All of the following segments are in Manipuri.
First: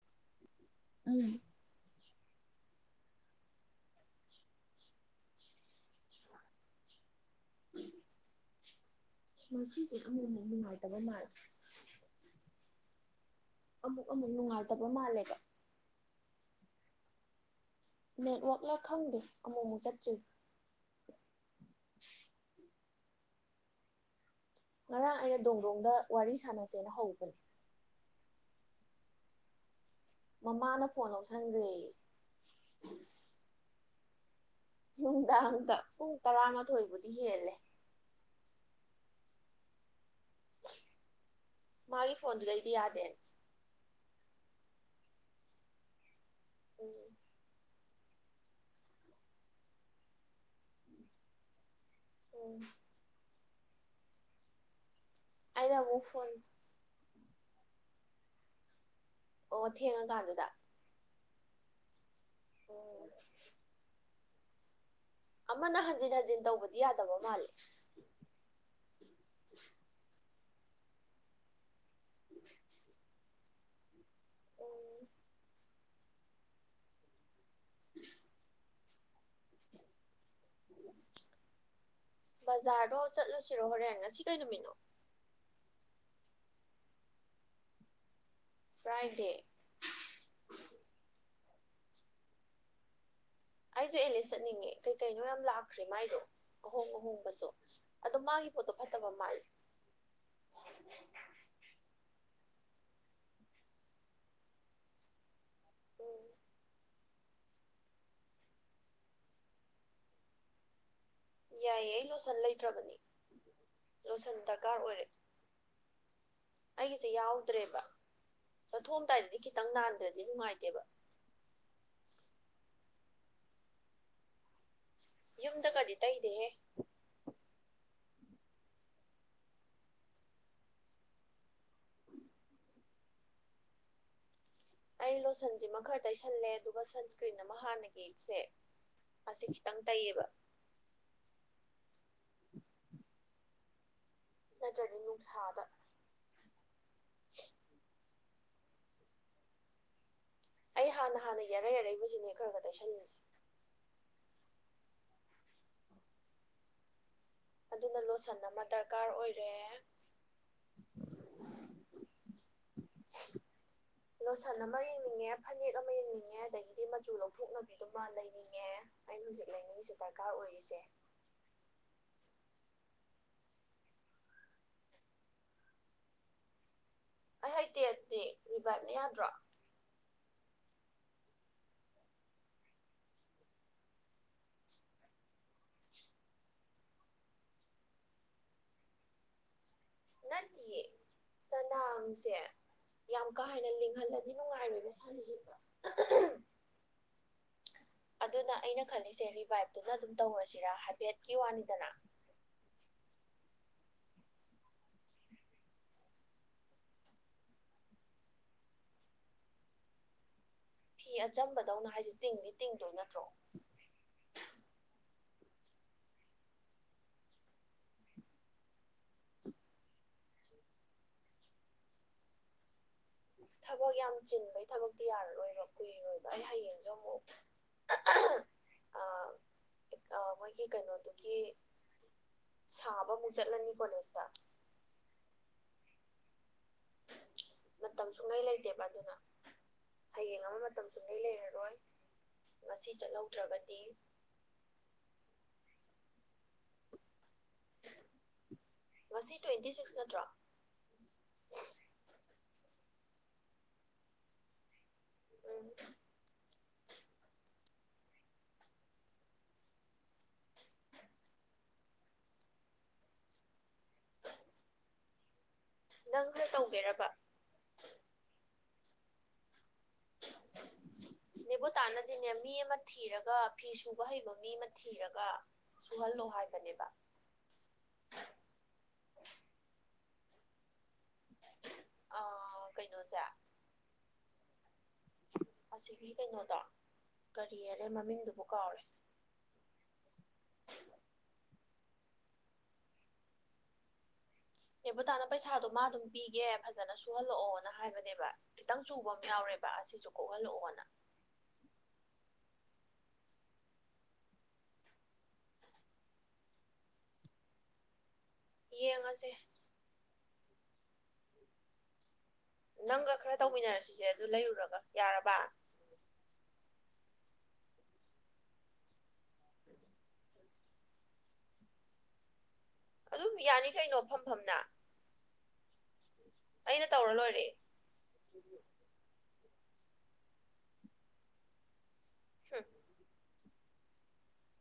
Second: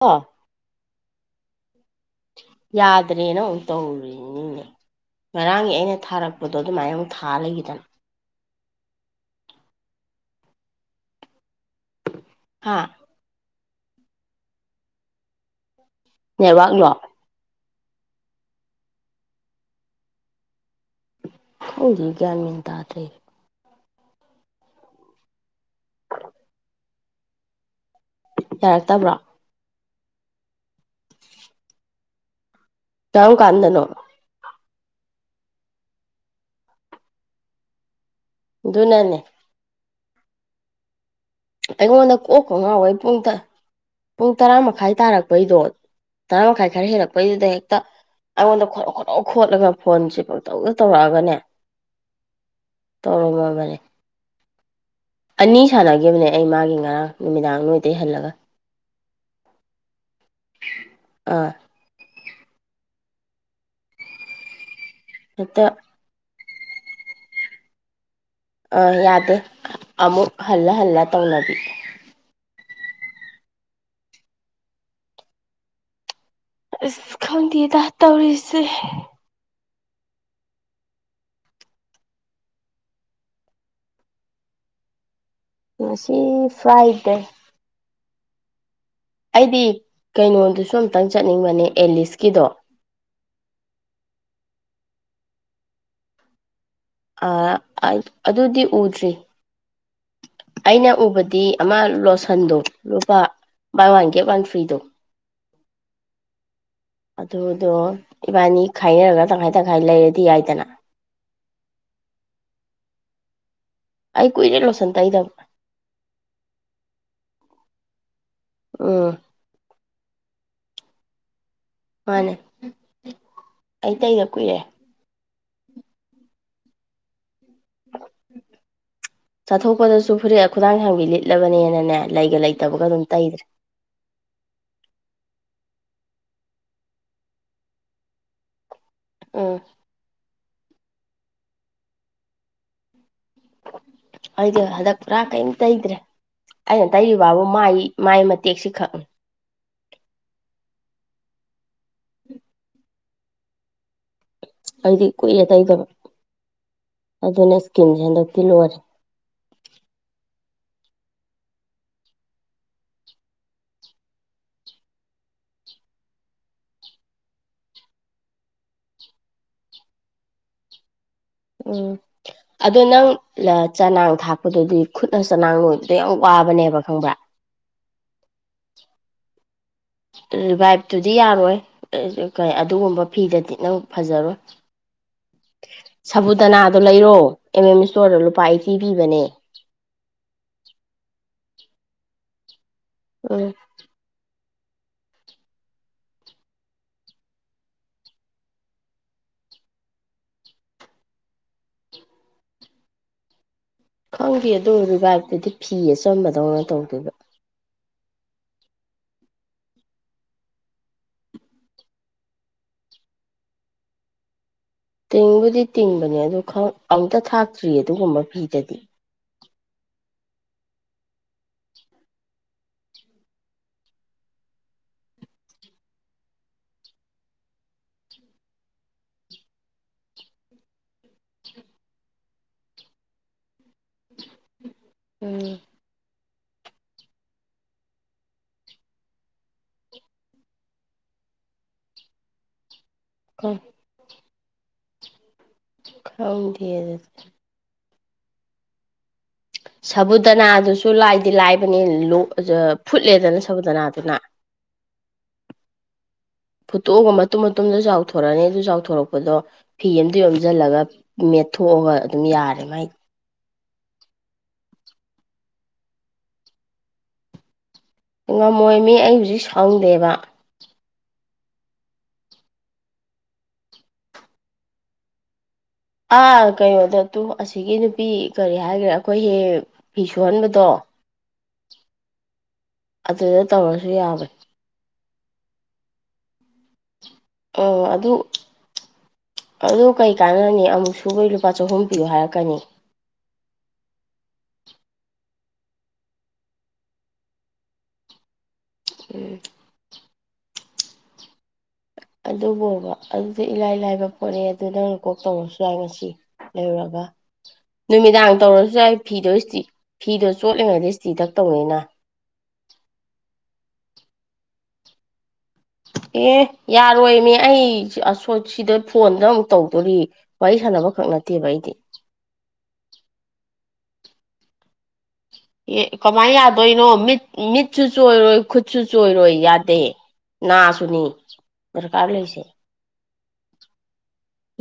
ꯑꯣ ꯎꯝ ꯌꯥꯗ꯭ꯔꯦꯅ ꯃꯨꯛ ꯇꯧꯔꯤꯅꯤꯅꯦ ꯉꯔꯥꯡꯒꯤ ꯑꯩꯅ ꯊꯥꯔꯛꯄꯗꯣ ꯑꯗꯨꯃꯥꯏꯅ ꯑꯃꯨꯛ ꯊꯥ ꯂꯩꯒꯤꯗꯅ꯫ ꯉꯁꯤꯖꯦ ꯑꯃꯨꯛ ꯃꯨꯛ ꯅꯨꯡꯉꯥꯏꯇꯕ ꯃꯥꯜ ꯍꯥꯥ ꯑꯃꯨꯛ ꯑꯃꯨꯛ ꯅꯨꯡꯉꯥꯏꯇꯕ ꯃꯥꯜꯂꯦꯕ꯫ ꯑꯦꯋꯥꯥꯛꯂꯣ ꯅꯦꯠꯋꯥꯛꯂ ꯈꯪꯗꯦ ꯑꯃꯨꯛ ꯃꯨꯛ ꯆꯠꯇ꯭ꯔꯤ ꯈꯪꯗꯦ ꯒ꯭ꯌꯥꯟ ꯃꯦꯟ ꯇꯥꯗ꯭ꯔꯦ꯫ ꯉꯔꯥꯡ ꯑꯩꯅ ꯗꯣꯡꯗꯣꯡꯗ ꯋꯥꯔꯤ ꯁꯥꯟꯅꯖꯦꯅ ꯍꯧꯕꯅꯤ꯫ ꯌꯥꯔꯛꯇꯥꯕ꯭ꯔꯣ ꯃꯃꯥꯅ ꯐꯣꯟ ꯂꯧꯁꯟꯒ꯭ꯔꯦꯌꯦ ꯇꯥꯝ ꯀꯥꯟꯗꯅꯣ ꯅꯨꯡꯗꯥꯡꯗ ꯄꯨꯡ ꯇꯔꯥꯃꯥꯊꯣꯏꯕꯨꯗꯤ ꯍꯦꯜꯂꯦ꯫ ꯗꯨꯅꯅꯦ ꯃꯥꯒꯤ ꯑꯩꯉꯣꯟꯗ ꯀꯣꯛꯄ ꯐꯣꯟꯗꯨꯗꯩꯗꯤ ꯉꯥꯎꯋꯩ ꯌꯥꯗꯦꯅ ꯄꯨꯡ ꯇ ꯄꯨꯡ ꯇꯔꯥ ꯃꯈꯥꯏ ꯇꯥꯔꯛꯄꯩꯗꯣ ꯇꯔꯥ ꯃꯈꯥꯏ ꯈꯔ ꯎꯝ ꯍꯦꯜꯂꯛꯄꯩꯗꯨꯗ ꯍꯦꯛꯇ ꯑꯩꯉꯣꯟꯗ ꯈꯣꯔꯣ ꯈꯣꯔꯣ ꯈꯣꯠꯂꯒ ꯐꯣꯟꯖꯦ ꯄꯪꯇꯧꯗ ꯇꯧꯔꯛꯑꯒꯅꯦ ꯎꯝ ꯇꯧꯔꯝꯃꯕꯅꯦ ꯑꯅꯤ ꯑꯩꯅ ꯑꯃꯨꯛ ꯁꯥꯟꯅꯒꯤꯕꯅꯦ ꯐꯣꯟ ꯑꯩ ꯃꯥꯒꯤ ꯉꯔꯥꯡ ꯅꯨꯃꯤꯗꯥꯡ ꯅꯣꯏꯗꯩ ꯍꯜꯂꯒ꯫ ꯑꯣ ꯊꯦꯡꯉꯀꯥꯟꯗꯨꯗ ꯑ [inaudible] ꯍꯦꯛꯇ ꯑꯃꯅ ꯍꯟꯖꯤꯟ ꯍꯟꯖꯤꯟ ꯇꯧꯕꯗꯤ ꯌꯥꯗꯕ ꯃꯥꯜꯂꯤ꯫ ꯑ ꯌꯥꯗꯦ ꯑꯃꯨꯛ ꯍꯜꯂ ꯍꯜꯂ ꯇꯧꯅꯕꯤ꯫ ꯎꯝ ꯑꯁ ꯈꯪꯗꯦꯗ ꯇꯧꯔꯤꯁꯦ ꯕꯖꯥꯔꯗꯣ ꯆꯠꯂꯨꯁꯤꯔꯣ ꯍꯣꯔꯦꯟ ꯉꯁꯤ ꯀꯩ ꯅꯨꯃꯤꯠꯅꯣ꯫ ꯉꯁꯤ ꯐ꯭ꯔꯥꯏꯗꯦ ꯐ꯭ꯔꯥꯏꯗꯦ ꯑꯩꯗꯤ ꯀꯩꯅꯣꯗꯨꯁꯨ ꯑꯝꯇꯪ ꯆꯠꯅꯤꯡꯕꯅꯦ ꯑꯦꯂꯤꯁꯀꯤꯗꯣ꯫ ꯑꯩꯖꯨ ꯑꯦꯂꯤꯁ ꯆꯠꯅꯤꯡꯉꯦ ꯀꯩ ꯀꯩꯅꯣ ꯌꯥꯝ ꯂꯥꯛꯈ꯭ꯔꯦ ꯃꯥꯏꯗꯣ꯫ ꯑꯍꯣꯡ ꯑꯍꯣꯡꯕꯖꯨ ꯑꯗꯣ ꯃꯥꯒꯤ ꯑꯗꯨꯗꯤ ꯄꯣꯠꯇꯣ ꯐꯠꯇꯕ ꯎꯗ꯭ꯔꯤ ꯃꯥꯜ ꯑꯩꯅ ꯎꯕꯗꯤ ꯑꯃꯥ ꯂꯣꯁꯟꯗꯣ ꯂꯨꯄꯥ ꯕꯥꯏ ꯋꯥꯟ ꯒꯦꯠ ꯋꯥꯟ ꯐ꯭ꯔꯤꯗꯣ ꯎꯝ ꯑꯗꯨꯗꯣ ꯏꯕꯥꯅꯤ ꯈꯥꯏꯅꯔꯒ ꯇꯪꯈꯥꯏ ꯇꯪꯈꯥꯏ ꯂꯩꯔꯗꯤ ꯌꯥꯏꯗꯅ ꯌꯥꯏꯌꯦ ꯑꯩ ꯂꯣꯁꯟ ꯂꯩꯇ꯭ꯔꯕꯅꯤ ꯑꯩ ꯂꯣꯁꯟ ꯀꯨꯏꯔꯦ ꯗꯔꯀꯥꯔ ꯂꯣꯁꯟ ꯑꯣꯏꯔꯦ ꯇꯩꯗꯕ ꯑꯩꯒꯤꯁꯦ ꯌꯥꯎꯗ꯭ꯔꯦꯕ ꯎꯝ ꯆꯠꯊꯣꯛꯑꯝꯗꯥꯏꯗꯗꯤ ꯈꯤꯇꯪ ꯅꯥꯟꯗ꯭ꯔꯗꯤ ꯅꯨꯡꯉꯥꯏꯇꯦꯕ ꯃꯥꯅꯦ ꯑꯩꯇꯩꯒ ꯀꯨꯏꯔꯦ [unintelligible] ꯌꯨꯝꯗ ꯀꯗꯤ ꯇꯩꯗꯦꯍꯦ ꯎꯝ ꯎꯝ [inaudible] ꯆꯥꯊꯣꯛꯄꯗꯁꯨ ꯐꯨꯔꯤꯠ ꯈꯨꯗꯥꯡ ꯍꯥꯡꯕꯤ ꯂꯤꯠꯂꯕꯅꯦꯅꯅꯦ ꯂꯩꯒ ꯂꯩꯇꯕꯒ ꯑꯗꯨꯝ ꯇꯩꯗ꯭ꯔꯦ꯫ [inaudible] ꯑꯩ ꯂꯣꯁꯟꯁꯤꯃ ꯈꯔ ꯇꯩꯁꯜꯂꯦ ꯑꯗꯨꯒ ꯁꯟꯁꯀ꯭ꯔꯤꯟ ꯑꯃ ꯍꯥꯟꯅꯒꯤꯁꯦ ꯑꯁꯤ ꯎꯝ ꯈꯤꯇꯪ ꯇꯩꯌꯦꯕ ꯑꯩꯗꯤ ꯍꯟꯗꯛ ꯅꯠꯇ꯭ꯔꯗꯤ ꯄꯨꯔꯥ ꯀꯩꯝ ꯅꯨꯡꯁꯥꯗ ꯇꯩꯗ꯭ꯔꯦ ꯑꯩꯅ ꯇꯩꯔꯤꯕ ꯕꯥꯕꯨ ꯃꯥꯏ ꯃꯥꯏ ꯇꯦꯛꯁꯤ ꯈꯥ [unintelligible] ꯑꯩ ꯍꯥꯟꯅ ꯍꯥꯟꯅ ꯌꯥꯔ ꯌꯥꯔꯛꯏꯕꯁꯤꯅꯦ ꯈꯔ ꯈ ꯇꯩꯁꯟꯂꯁꯦ꯫ ꯑꯩꯗꯤ ꯀꯨꯏꯔꯦ ꯇꯥꯏꯗꯕ ꯑꯗꯨꯅ ꯂꯣꯠꯁꯤꯟ ꯑꯃ ꯗꯔꯀꯥꯔ ꯑꯣꯏꯔꯦ [inaudible] ꯂꯣꯁꯟ ꯑꯃ ꯌꯦꯡꯅꯤꯡꯉꯦ ꯐꯅꯦꯛ ꯑꯃ ꯌꯦꯡꯅꯤꯡꯉꯦ ꯑꯗꯒꯤꯗꯤ ꯃꯆꯨ ꯂꯧꯊꯣꯛꯅꯕꯤꯗꯨꯃ ꯂꯩꯅꯤꯡꯉꯦ ꯑꯩꯅ ꯍꯧꯖꯤꯛ ꯂꯩꯅꯤꯪꯂꯤꯁꯦ ꯗꯔꯀꯥꯔ ꯑꯣꯏꯔꯤꯁꯦ ꯎꯝ ꯑꯗꯣ ꯅꯪ ꯆꯅꯥꯡ ꯊꯥꯛꯄꯗꯗꯤ ꯈꯨꯠꯅ ꯆꯅꯥꯡ ꯂꯣꯏꯕꯗꯣ ꯌꯥꯝ ꯋꯥꯕꯅꯦꯕ ꯈꯪꯕ꯭ꯔꯥ ꯑꯩ ꯍꯥꯏꯩꯇꯦꯠꯇ ꯔꯤꯚꯥꯏꯞꯅꯦ ꯌꯥꯗ꯭ꯔꯣ? ꯔꯤꯚꯥꯏꯚꯇꯨꯗꯤ ꯌꯥꯔꯣꯏ ꯑꯗꯨꯒꯨꯝꯕ ꯐꯤꯗꯗꯤ ꯅꯪ ꯐꯖꯔꯣꯏ꯫ [inaudible] ꯁꯕꯨꯨꯗꯅꯥꯗꯣ ꯂꯩꯔꯣ ꯑꯦꯝ ꯑꯦꯝ ꯏꯁꯇꯣꯔꯗ ꯂꯨꯄꯥ ꯑꯩꯇꯤ ꯄꯤꯕꯅꯦ꯫ ꯅꯠꯇꯦꯌꯦ ꯆꯅꯥꯁꯦ ꯌꯥꯝ ꯀꯥ ꯎꯝ ꯍꯦꯟꯅ ꯂꯤꯡꯍꯜꯂ ꯅꯨꯡꯉꯥꯏꯔꯅꯦ [unintelligible] [inaudible] ꯑꯗꯨꯅ ꯑꯩꯅ ꯈꯜꯂꯤꯁꯦ ꯔꯤꯚꯥꯏꯚꯇꯨꯅ ꯑꯗꯨꯝ ꯇꯧꯔꯁꯤꯔ ꯍꯥꯏꯐꯦꯠꯀꯤ ꯋꯥꯅꯤꯗꯅ [inaudible] ꯈꯪꯗꯦ ꯑꯗꯨ ꯔꯤꯚꯇꯨꯗꯤ ꯐꯤ ꯑꯆꯝꯕꯗꯧꯅ ꯇꯧꯗꯣꯏꯕ꯫ ꯐꯤ ꯑꯆꯝꯕꯗꯧꯅ ꯍꯥꯏꯁꯦ ꯇꯤꯡꯅꯤ ꯇꯤꯡꯗꯣꯏ ꯅꯠꯇ꯭ꯔꯣ ꯇꯤꯡꯕꯨꯗꯤ ꯇꯤꯡꯕꯅꯦ ꯑꯗꯨ ꯑꯝꯇ ꯊꯥꯛꯇ꯭ꯔꯤ ꯑꯗꯨꯒꯨꯝꯕ ꯐꯤꯗꯗꯤ ꯊꯕꯛ ꯌꯥꯝ ꯆꯤꯟꯕꯒꯤ ꯊꯕꯛꯇꯤ ꯌꯥꯔꯔꯣꯏꯕ ꯀꯨꯏꯔꯣꯏꯕ ꯑꯩ ꯍꯌꯦꯡꯁꯨ ꯑꯃꯨꯛ ꯑꯥ [inaudible] ꯑꯥ ꯃꯣꯏꯒꯤ ꯀꯩꯅꯣꯗꯨꯒꯤ ꯁꯥꯕꯃꯨꯛ ꯆꯠꯂꯅꯤ ꯀꯣꯂꯦꯖꯇ ꯎꯝ [inaudible] ꯃꯇꯝ ꯁꯨꯡꯂꯩ ꯂꯩꯇꯦꯕ ꯑꯗꯨꯅ ꯍꯌꯦꯡ ꯑꯃ ꯃꯇꯝ ꯁꯨꯡꯂꯩ ꯂꯩꯔꯔꯣꯏ ꯉꯁꯤ ꯎꯝ ꯆꯠꯍꯧꯗ꯭ꯔꯕꯗꯤ ꯈꯪꯗ‌ꯦ ꯑꯗꯨꯗꯤ ꯉꯁꯤ ꯇ꯭ꯋꯦꯟꯇꯤ ꯁꯤꯛꯁ ꯅꯠꯇ꯭ꯔꯣ ꯁꯕꯨꯗꯅꯥꯗꯨꯁꯨ ꯂꯥꯏꯗꯤ ꯂꯥꯏꯕꯅꯤ ꯂꫭꯛ ꯖ ꯐꯨꯠꯂꯦꯗꯅ ꯁꯧꯕꯨꯗꯅꯥ ꯑꯗꯨꯅ ꯎꯝ ꯐꯠꯇꯣꯒ ꯃꯇꯨꯝ ꯃꯇꯣꯝꯗꫭ ꯆꯥꯎꯊꯣꯔꯛꯑꯅꯤ ꯑꯗꯨ ꯆꯥꯎꯊꯣꯔꯛꯄꯗꯣ ꯐꯤ ꯑꯗ ꯌꯣꯝꯁꯤꯜꯂꯒ ꯃꯦꯠꯊꯣꯛꯑꯒ ꯑꯗꯨꯝ ꯌꯥꯔꯦ ꯃ ꯃꯥꯏ [unintelligible] ꯅꯪꯒꯥ ꯇꯧꯒꯦꯔꯕ ꯉꯝꯃꯣꯏ ꯃꯤ ꯑꯩ ꯍꯧꯖꯤꯛ ꯁꯪꯗꯦꯕ ꯅꯦꯕꯨꯇꯥꯟ ꯅꯗꯤꯅꯦ ꯃꯤ ꯑꯃ ꯊꯤꯔꯒ ꯐꯤ ꯁꯨꯕ ꯍꯩꯕ ꯃꯤ ꯑꯃ ꯊꯤꯔꯒ ꯁꯨꯍꯜꯂꯣ ꯑꯥ ꯍꯥꯏꯕꯅꯦꯕ ꯀꯩꯅꯣꯗ ꯇꯨ ꯑꯁꯤꯒꯤ ꯅꯨꯄꯤ ꯀꯔꯤ ꯍꯥꯏꯈ꯭ꯔꯦ ꯑꯩꯈꯣꯏ ꯍꯦ ꯐꯤ ꯁꯨꯍꯟꯕ ꯇꯣ ꯀꯩꯅꯣꯁꯦ ꯑꯗꯨꯗ ꯇꯧꯔꯁꯨ ꯌꯥꯕꯅ‌ꯦ ꯑꯁꯤꯒꯤ ꯀꯩꯅꯣꯗ ꯑꯣ ꯑꯗꯨ ꯑꯗꯨ ꯀꯩ ꯀꯥꯟꯅꯔꯅꯤ ꯑꯃꯨꯛ ꯁꯨꯕꯩ ꯂꯨꯄꯥ ꯆꯍꯨꯝ ꯄꯤꯌꯨ ꯍꯥꯏꯔꯛꯀꯅꯤ ꯅ‌ꯦꯕꯨꯇꯥꯅ ꯄꯩꯁꯥꯗꯣ ꯃꯥ ꯑꯗꯨꯝ ꯄꯤꯒꯦ ꯐꯖꯅ ꯁꯨꯍꯜꯂꯛꯑꯣꯅ ꯍꯥꯏꯕꯅꯦꯕ ꯈꯤꯇꯪ ꯆꯨꯕ ꯑꯃ ꯎꯝ ꯌꯥꯎꯔꯦꯕ ꯑꯁꯤꯁꯨ ꯀꯣꯛꯍꯜꯂꯛꯑꯣꯅ ꯑꯗꯨꯕꯣꯕ ꯑꯗꯨꯗꯤ ꯏꯂꯥꯏ ꯂꯥꯏꯕ ꯄꯣꯠꯅꯦ ꯑꯗꯨ ꯅꯪꯅ ꯀꯣꯛ ꯇꯧꯔꯁꯨ ꯌꯥꯏ ꯉꯁꯤ ꯂꯩꯔꯨꯔꯒ ꯅꯨꯃꯤꯗꯥꯡ ꯇꯧꯔꯁꯨ ꯌꯥꯏ ꯐꯤꯗꯣ ꯌꯦꯡꯉꯁꯦ ꯏꯁꯇꯤ ꯐꯤꯗꯣ ꯆꯣꯠꯂꯤꯉꯩꯗ ꯏꯁꯇꯤ ꯇꯛ ꯇꯧꯅꯤꯅ ꯅꯪꯒ ꯈꯔ ꯇꯧꯃꯤꯟꯅꯔꯁꯤꯁꯦ ꯑꯗꯨ ꯂꯩꯔꯨꯔꯒ ꯌꯥꯔꯕ ꯑꯦ ꯌꯥꯔꯣꯏꯃꯤ ꯑꯩ ꯁꯤ ꯑꯁꯣꯏꯠ ꯁꯤꯗ ꯐꯣꯟꯗ ꯑꯃꯨꯛ ꯇꯧꯗꯣꯔꯤ ꯋꯥꯔꯤ ꯁꯥꯟꯅꯕꯈꯛ ꯅꯠꯇꯦꯕ ꯑꯩꯗꯤ ꯑꯗꯨꯝ ꯌꯥꯅꯤ ꯀꯩꯅꯣ ꯐꯝꯐꯝꯅ ꯑꯦ ꯀꯃꯥꯏ ꯌꯥꯗꯣꯏꯅꯣ ꯃꯤꯠ ꯂꯣꯏꯔꯦ ꯃꯤꯠꯁꯨ ꯆꯣꯏꯔꯣꯏ ꯈꯨꯠꯁꯨ ꯆꯣꯏꯔꯣꯏ ꯌꯥꯗ ꯗꯦ ꯅ ꯁꯨꯅꯤ ꯗꯔꯀꯥ ꯂꯩꯁꯦ ꯍꯨꯝ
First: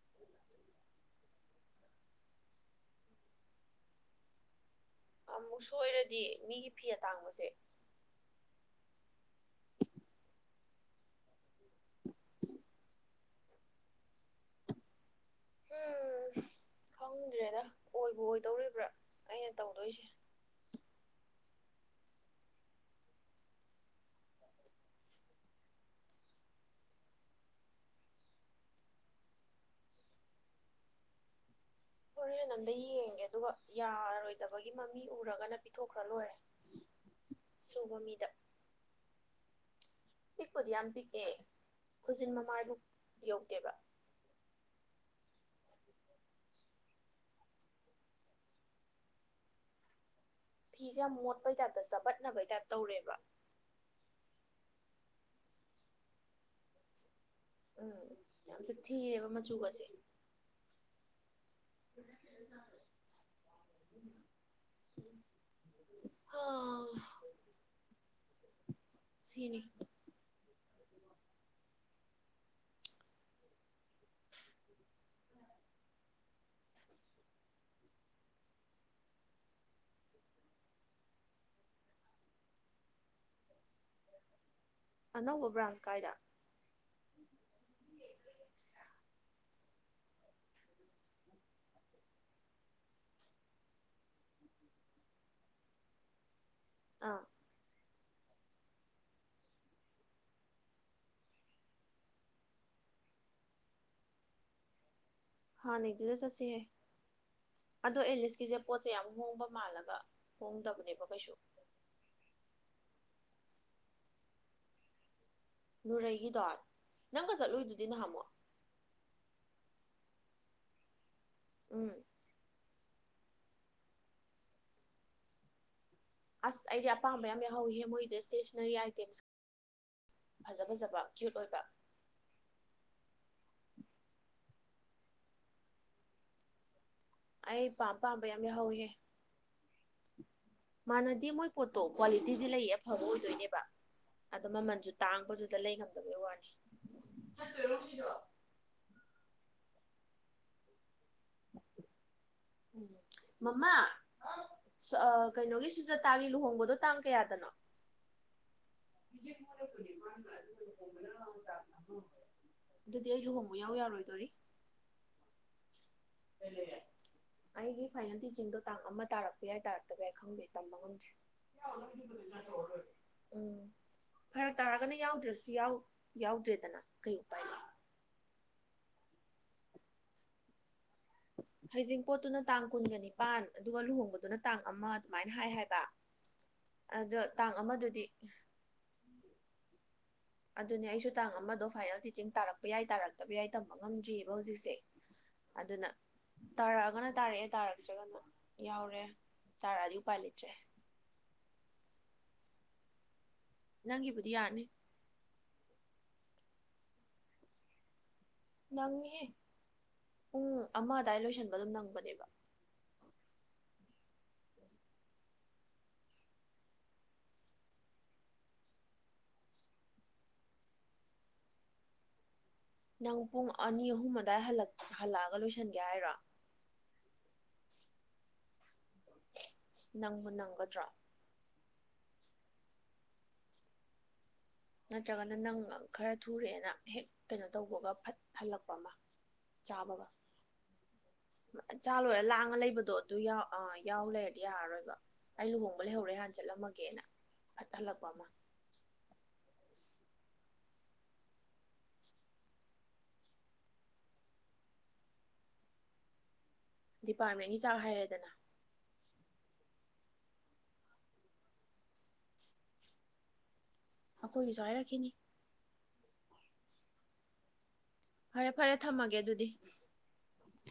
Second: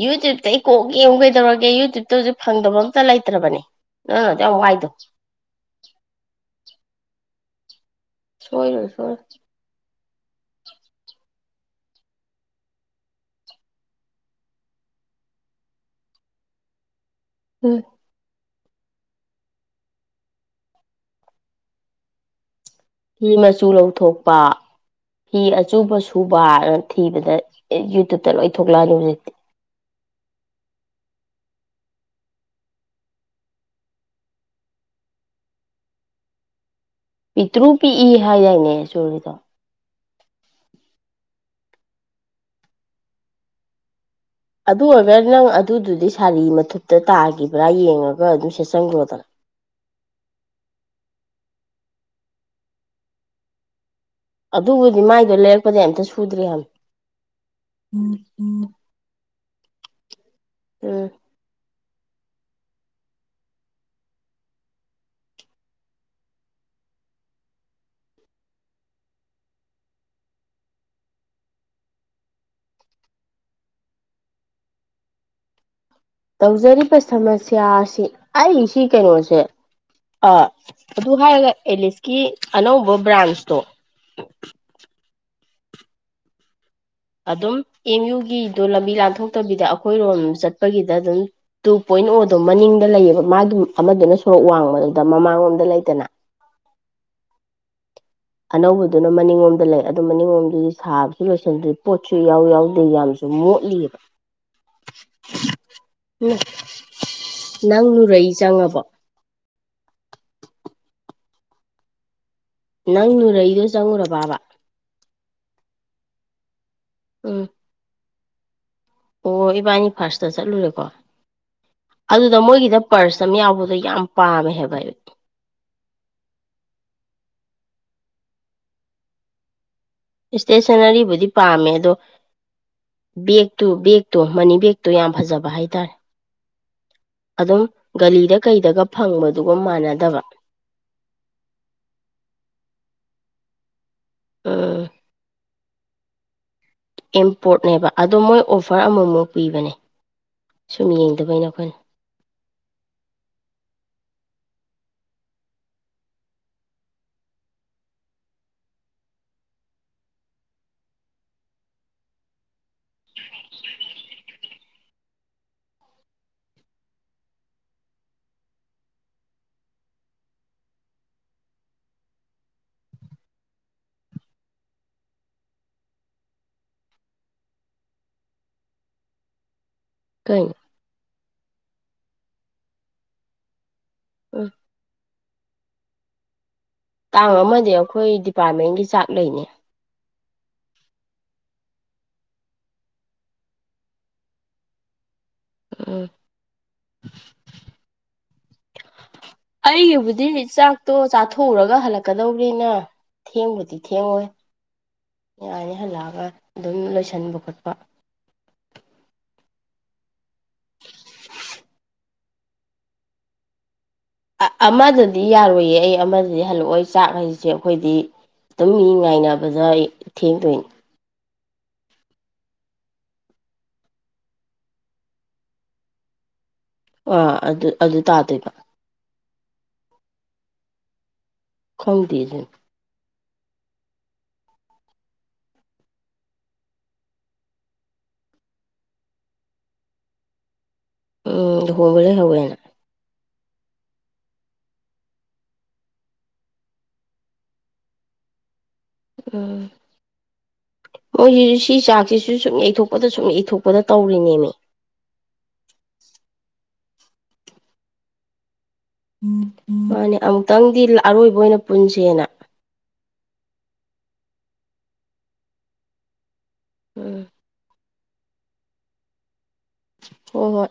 ꯌꯨꯇ꯭ꯌꯨꯞꯇꯩ ꯀꯣꯛ ꯌꯦꯡꯉꯨ ꯀꯩꯗꯧꯔꯒꯦ ꯌꯨꯇ꯭ꯌꯨꯞꯇ ꯍꯧꯖꯤꯛ ꯐꯪꯗꯕ ꯑꯝꯇ ꯂꯩꯇ꯭ꯔꯕꯅꯤ ꯅꯪ ꯑꯗꯨꯛꯌꯥꯝ ꯋꯥꯏꯗꯣ ꯑꯃꯨꯛ ꯁꯣꯏꯔꯗꯤ ꯃꯤꯒꯤ ꯐꯤ ꯑꯇꯥꯡꯕꯁꯦ ꯁꯣꯏꯔꯣꯏ ꯁꯣꯏꯔꯣꯏ ꯍꯨꯝ ꯈꯪꯗ꯭ꯔꯦꯗ ꯎꯝ ꯑꯣꯏꯕꯩ ꯑꯣꯏꯗꯧꯔꯤꯕ ꯄꯨꯔꯥ ꯑꯩꯅ ꯇꯧꯗꯣꯏꯁꯦ ꯐꯤ ꯃꯆꯨ ꯂꯧꯊꯣꯛꯄ ꯐꯤ ꯑꯆꯨꯕ ꯁꯨꯕ ꯅꯥ ꯊꯤꯕꯗ ꯌꯨꯇꯨꯞꯇ ꯂꯣꯏ ꯊꯣꯛꯂꯛꯑꯅꯤ ꯍꯧꯖꯤꯛꯇꯤ ꯍꯣꯔꯦꯟ ꯑꯝꯗ ꯌꯦꯡꯒꯦ ꯑꯗꯨꯒ ꯌꯥꯔꯣꯏꯗꯕꯒꯤ ꯃꯃꯤ ꯎꯔꯒꯅ ꯄꯤꯊꯣꯛꯈ꯭ꯔ ꯂꯣꯏꯔꯦ ꯄꯤꯇ꯭ꯔꯨ ꯁꯨꯕ ꯄꯤꯛꯏ ꯃꯤꯗ ꯍꯥꯏ ꯌꯥꯏꯗꯥꯏꯅꯦ ꯆꯨꯔꯤꯗꯣ ꯄꯤꯛꯄꯨꯗꯤ ꯌꯥꯝ ꯄꯤꯛꯑꯦ ꯈꯨꯖꯤꯟ ꯃꯃꯥꯏꯕꯨꯛ ꯌꯧꯗꯦꯕ ꯑꯗꯨ ꯑꯣꯏꯔꯒ ꯅꯪ ꯑꯗꯨꯗꯨꯗꯤ ꯁꯥꯔꯤ ꯃꯊꯨꯞꯇ ꯇꯥꯒꯤꯕ꯭ꯔꯥ ꯌꯦꯡꯉꯒ ꯑꯗꯨꯝ ꯁꯦꯠꯆꯟꯈ꯭ꯔꯣꯗꯅ [inaudible] ꯐꯤꯁꯦ ꯌꯥꯝ ꯃꯣꯠꯄꯩ ꯇꯥꯏꯞꯇ ꯆꯥꯕꯠꯅꯕꯩ ꯇꯥꯏꯞ ꯇꯧꯔꯦꯕ ꯑꯗꯨꯕꯨꯗꯤ ꯃꯥꯏꯗꯣ ꯂꯩꯔꯛꯄꯗꯩ ꯑꯝꯇ ꯁꯨꯗ꯭ꯔꯤ ꯍꯥꯏꯝꯕꯅꯤ ꯎꯝ ꯌꯥꯝꯁꯨ ꯊꯤꯔꯦꯕ ꯃꯆꯨꯒꯁꯦ ꯎꯝ [unintelligible] ꯍꯥ [inaudible] ꯁꯤꯅꯤ ꯇꯧꯖꯔꯤꯕ ꯁꯃꯁ꯭ꯌꯥꯁꯤ ꯑꯩ ꯁꯤ ꯀꯩꯅꯣꯁꯦ ꯑꯥ ꯑꯗꯨ ꯍꯥꯏꯔꯒ ꯑꯦꯂꯤꯁꯀꯤ ꯑꯅꯧꯕ ꯕ꯭ꯔꯥꯟꯁꯇꯣ [inaudible] ꯑꯅꯧꯕ ꯕ꯭ꯔꯥꯟꯁ ꯀꯥꯏꯗ ꯑꯗꯨꯝ ꯑꯦꯝꯌꯨ ꯒꯤꯗꯣ ꯂꯝꯕꯤ ꯂꯥꯟꯊꯣꯛꯇꯕꯤꯗꯥ ꯈꯣꯏꯔꯣꯝ ꯆꯠꯄꯒꯤꯗ ꯑꯗꯨꯝ ꯇꯨ ꯄꯣꯏꯟ ꯑꯣꯗꯣ ꯃꯅꯤꯡꯗ ꯂꯩꯌꯦꯕ ꯃꯥꯒꯤ ꯑꯃꯗꯨꯅ ꯁꯣꯔꯣꯛ ꯋꯥꯡꯃ ꯗꯗ ꯃꯃꯥꯡꯂꯣꯝꯗ ꯂꯩꯗꯅ ꯑꯥ ꯑꯅꯧꯕꯗꯨꯅ ꯃꯅꯤꯡꯂꯣꯝꯗ ꯂꯩ ꯑꯗꯨ ꯃꯅꯤꯡꯂꯣꯝꯒꯤꯗꯤ ꯁꯥꯕꯁꯨ ꯂꯣꯏꯁꯤꯟꯗ꯭ꯔꯤ ꯄꯣꯠꯁꯨ ꯌꯥꯎ ꯌꯥꯎꯗꯦ ꯌꯥꯝ ꯃꯣꯠꯂꯤꯕ ꯍꯥꯟꯅꯩꯗꯨꯗ ꯆꯠꯁꯦꯍꯦ ꯅꯪ ꯑꯗꯣ ꯅꯨꯔꯩ ꯑꯦꯂꯤꯁꯀꯤꯁꯦ ꯆꯪꯉꯕꯣ ꯄꯣꯠꯁꯦ ꯌꯥꯝ ꯍꯣꯡꯕ ꯃꯥꯜꯂꯒ ꯍꯣꯡꯗꯕꯅꯦꯕ ꯀꯩꯁꯨ ꯅꯪ ꯅꯨꯨꯔꯩꯗꯨ ꯆꯪꯉꯨꯔꯕꯕ ꯅꯨꯔꯩꯒꯤꯗꯣ ꯅꯪꯒ ꯎꯝ ꯆꯠꯂꯨꯏꯗꯨꯗꯤ ꯅꯍꯥꯝꯃꯣ ꯑꯣ ꯏꯕꯥꯅꯤ ꯐꯥꯔꯁꯇ ꯆꯠꯂꯨꯔꯦꯀꯣ ꯎꯝ ꯑꯗꯨꯗ ꯃꯣꯏꯒꯤꯗ ꯄꯔꯁ ꯑꯃ ꯌꯥꯎꯕꯗꯣ ꯌꯥꯝ ꯄꯥꯝꯃꯦ ꯍꯥꯏꯕ ꯑꯩ ꯑꯥꯁ ꯑꯩꯗꯤ ꯑꯄꯥꯝꯕ ꯌꯥꯝ ꯌꯥꯍꯧꯋꯤꯍꯦ ꯃꯣꯏꯗ ꯏꯁꯇꯦꯁꯤꯟꯅꯔꯤ ꯑꯥꯏꯇꯦꯝꯁꯆꯡ ꯏꯁꯇꯦꯁꯟꯅꯔꯤꯕꯨꯗꯤ ꯄꯥꯝꯃꯦ ꯑꯗꯣ ꯕꯦꯛꯇꯨ ꯕꯦꯛꯇꯣ ꯃꯅꯤ ꯕꯦꯛꯇꯣ ꯌꯥꯝ ꯐꯖꯕ ꯍꯥꯏꯇꯥꯔꯦ ꯑꯗꯨꯝ ꯑꯩ ꯄꯥꯝ ꯄꯥꯝꯕ ꯒꯂꯤꯗ ꯌꯥꯝ ꯀꯩꯗꯒ ꯐꯪꯕꯗꯨꯒ ꯃꯥꯟꯅꯗꯕ ꯃꯥꯟꯅꯗꯦ ꯃꯣꯏ ꯄꯣꯠꯇꯣ ꯀ꯭ꯋꯥꯂꯤꯇꯤꯗꯤ ꯂꯩꯌꯦ ꯑꯐꯕ ꯑꯣꯏꯗꯣꯏꯅꯦꯕ ꯑꯗ ꯎꯝ ꯃꯃꯜꯖꯨ ꯇꯥꯡꯕꯗꯨꯗꯥ ꯂꯩꯉꯝꯗꯕꯩ ꯋꯥꯅꯦ ꯏꯝꯄꯣꯔ꯭ꯠꯅꯦꯕ ꯑꯗꯨ ꯃꯣꯏ ꯑꯣꯐ꯭ꯔ ꯑꯃꯨꯃꯨꯛ ꯄꯤꯕꯅꯦ ꯁꯨꯝ ꯌꯦꯡ ꯃꯃꯥ ꯍꯥꯎ ꯑꯁ ꯑ ꯀꯩꯅꯣꯒꯤ ꯁꯨꯖꯇꯥꯒꯤ ꯂꯨꯍꯣꯡꯕꯗꯣ ꯇꯥꯡ ꯀꯌꯥꯗꯅꯣ [unintelligible] ꯑꯗꯨꯗꯤ ꯑꯩ ꯂꯨꯍꯣꯡꯕ ꯌꯥꯎ ꯌꯥꯔꯣꯏꯗꯣꯔꯤ ꯀꯔꯤ ꯑꯩꯒꯤ ꯐꯥꯏꯅꯦꯜ ꯇꯤꯆꯤꯡꯗꯣ ꯇꯥꯡ ꯑꯃ ꯇꯥꯔꯛꯄ ꯌꯥꯏ ꯇꯥꯔꯛꯇꯕ ꯌꯥꯏ ꯈꯪꯗꯦ ꯇꯝꯕ ꯉꯝꯗꯦ ꯎꯝ ꯐꯔꯛ ꯇꯥꯔꯒꯅ ꯌꯥꯎꯗ꯭ꯔꯁꯨ ꯌꯥꯎꯗ꯭ꯔꯦꯗꯅ ꯀꯩ ꯎꯄꯥꯏ ꯂꯩ ꯀꯩ ꯍꯩꯖꯤꯡꯄꯣꯠꯇꯨꯅ ꯇꯥꯡ ꯀꯨꯟꯒ ꯅꯤꯄꯥꯟ ꯑꯗꯨꯒ ꯂꯨꯍꯣꯡꯕꯗꯨꯅ ꯇꯥꯡ ꯑꯃ ꯑꯗꯨꯃꯥꯏ ꯍꯥꯏ ꯍꯥꯏꯕ ꯑꯗꯣ ꯇꯥꯡ ꯑꯃꯗꯤ ꯑꯃꯗꯨꯗꯤ ꯑꯩꯈꯣꯏ ꯗꯤꯄꯥꯔ꯭ꯠꯃꯦꯟꯒꯤ ꯆꯥꯛ ꯂꯩꯅꯦ ꯑꯗꯨꯅꯦ ꯑꯩꯁꯨ ꯇꯥꯡ ꯑꯃꯗꯣ ꯐꯥꯏꯅꯦꯜ ꯇꯤꯆꯤꯡ ꯇꯥꯔꯛꯄ ꯌꯥꯏ ꯇꯥꯔꯛꯇꯕ ꯌꯥꯏ ꯇꯝꯕ ꯉꯝꯗ꯭ꯔꯤꯕ ꯍꯧꯖꯤꯛꯁꯦ [inaudible] ꯑꯗꯨꯅꯥ ꯎꯝ ꯇꯥꯔꯛꯑꯒꯅꯥ ꯇꯥꯔꯛꯑꯦ ꯇꯥꯔꯛꯇ꯭ꯔꯒꯅ ꯌꯥꯎꯔꯦ ꯇꯥꯔꯛꯑꯗꯤ ꯎꯄꯥꯏ ꯑꯩꯒꯤꯕꯨꯗꯤ ꯂꯩꯇ꯭ꯔꯦ ꯆꯥꯛꯇꯣ ꯆꯥꯊꯣꯛꯎꯔꯒ ꯍꯜꯂꯛꯀꯗꯧꯅꯤꯅ ꯊꯦꯡꯕꯨꯗꯤ ꯊꯦꯡꯉꯣꯏ ꯅꯪꯒꯤꯕꯨꯗꯤ ꯌꯥꯅꯤ ꯌꯥꯅꯤ ꯍꯜꯂꯛꯑꯒ ꯑꯗꯨꯝ ꯂꯣꯏꯁꯟꯕ ꯈꯣꯠꯄ ꯅꯪꯅꯤꯍꯦ ꯄꯨꯡ ꯑꯃ ꯑꯗꯥꯏ ꯂꯣꯏꯁꯟꯕ ꯑꯗꯨꯝ ꯅꯪꯕꯅꯦꯕ ꯑꯃꯗꯗꯤ ꯌꯥꯔꯣꯏꯌꯦ ꯑꯩ ꯑꯃꯗꯗꯤ ꯍꯜꯂꯛꯑꯣꯏ ꯆꯥꯛ ꯍꯥꯏꯁꯦ ꯑꯩꯈꯣꯏꯗꯤ ꯑꯗꯨꯝ ꯃꯤ ꯉꯥꯏꯅꯕꯗ ꯑꯩ ꯊꯦꯡꯗꯣꯏꯅꯤ ꯅꯪ ꯄꯨꯡ ꯑꯅꯤ ꯑꯍꯨꯝ ꯑꯗꯥꯏ ꯍꯜꯂꯛ ꯍꯜꯂꯛꯑꯒ ꯂꯣꯏꯁꯟꯒꯦ ꯍꯥꯏꯔꯣ ꯑꯥ ꯑꯗꯨ ꯑꯗꯨ ꯇꯥꯗꯣꯏꯕ ꯅꯪꯕꯨ ꯅꯪꯒꯗ꯭ꯔꯣ ꯈꯪꯗꯦ ꯗꯨ ꯅꯠꯇ꯭ꯔꯒꯅ ꯅꯪ ꯈꯔ ꯊꯨꯔꯦꯅ ꯍꯦꯛ ꯀꯩꯅꯣ ꯇꯧꯕꯒ ꯐꯠ ꯍꯜꯂꯛꯄ ꯑꯃ ꯆꯥꯕꯒ ꯎꯝ ꯆꯥ ꯂꯨꯍꯣꯡꯕ ꯂꯣꯏꯔ ꯂꯥꯡꯉ ꯂꯩꯍꯧꯋꯦꯅ ꯂꯩꯕꯗꯣ ꯑꯗꯨ ꯌꯥꯎ ꯑ ꯌꯥꯎ ꯂꯩꯔꯗꯤ ꯌꯥꯔꯔꯣꯏꯕ ꯑꯩ ꯂꯨꯍꯣꯡꯕ ꯂꯩꯍꯧꯔꯦ ꯍꯥꯟ ꯆꯠꯂꯝꯃꯒꯦꯅ ꯐꯠ ꯍꯜꯂꯛꯄꯃꯥ ꯎꯝ ꯃꯣꯏꯁꯤ ꯁꯤ ꯆꯥꯛꯁꯤꯁꯨ ꯁꯨꯝ ꯌꯩꯊꯣꯛꯄꯗ ꯁꯨꯝ ꯌꯩꯊꯣꯛꯄꯗ ꯇꯧꯔꯤꯅꯦꯃꯤ ꯗꯤꯄꯥꯔꯠꯃꯦꯟꯒꯤ ꯆꯥꯛ ꯍꯥꯏꯩꯔꯦꯗꯅ ꯃꯥꯅꯤ ꯑꯃꯨꯛꯇꯪꯗꯤ ꯑꯔꯣꯏꯕ ꯑꯣꯏꯅ ꯄꯨꯟꯁꯦꯗꯅ‌ꯦ ꯑꯩꯈꯣꯏꯒꯤꯁꯨ ꯍꯥꯏꯔꯛꯈꯤꯅꯤ ꯎꯝ ꯐꯔꯦ ꯐꯔꯦ ꯊꯝꯃꯒꯦ ꯑꯗꯨꯗꯤ ꯍꯣꯏ ꯍꯣꯏ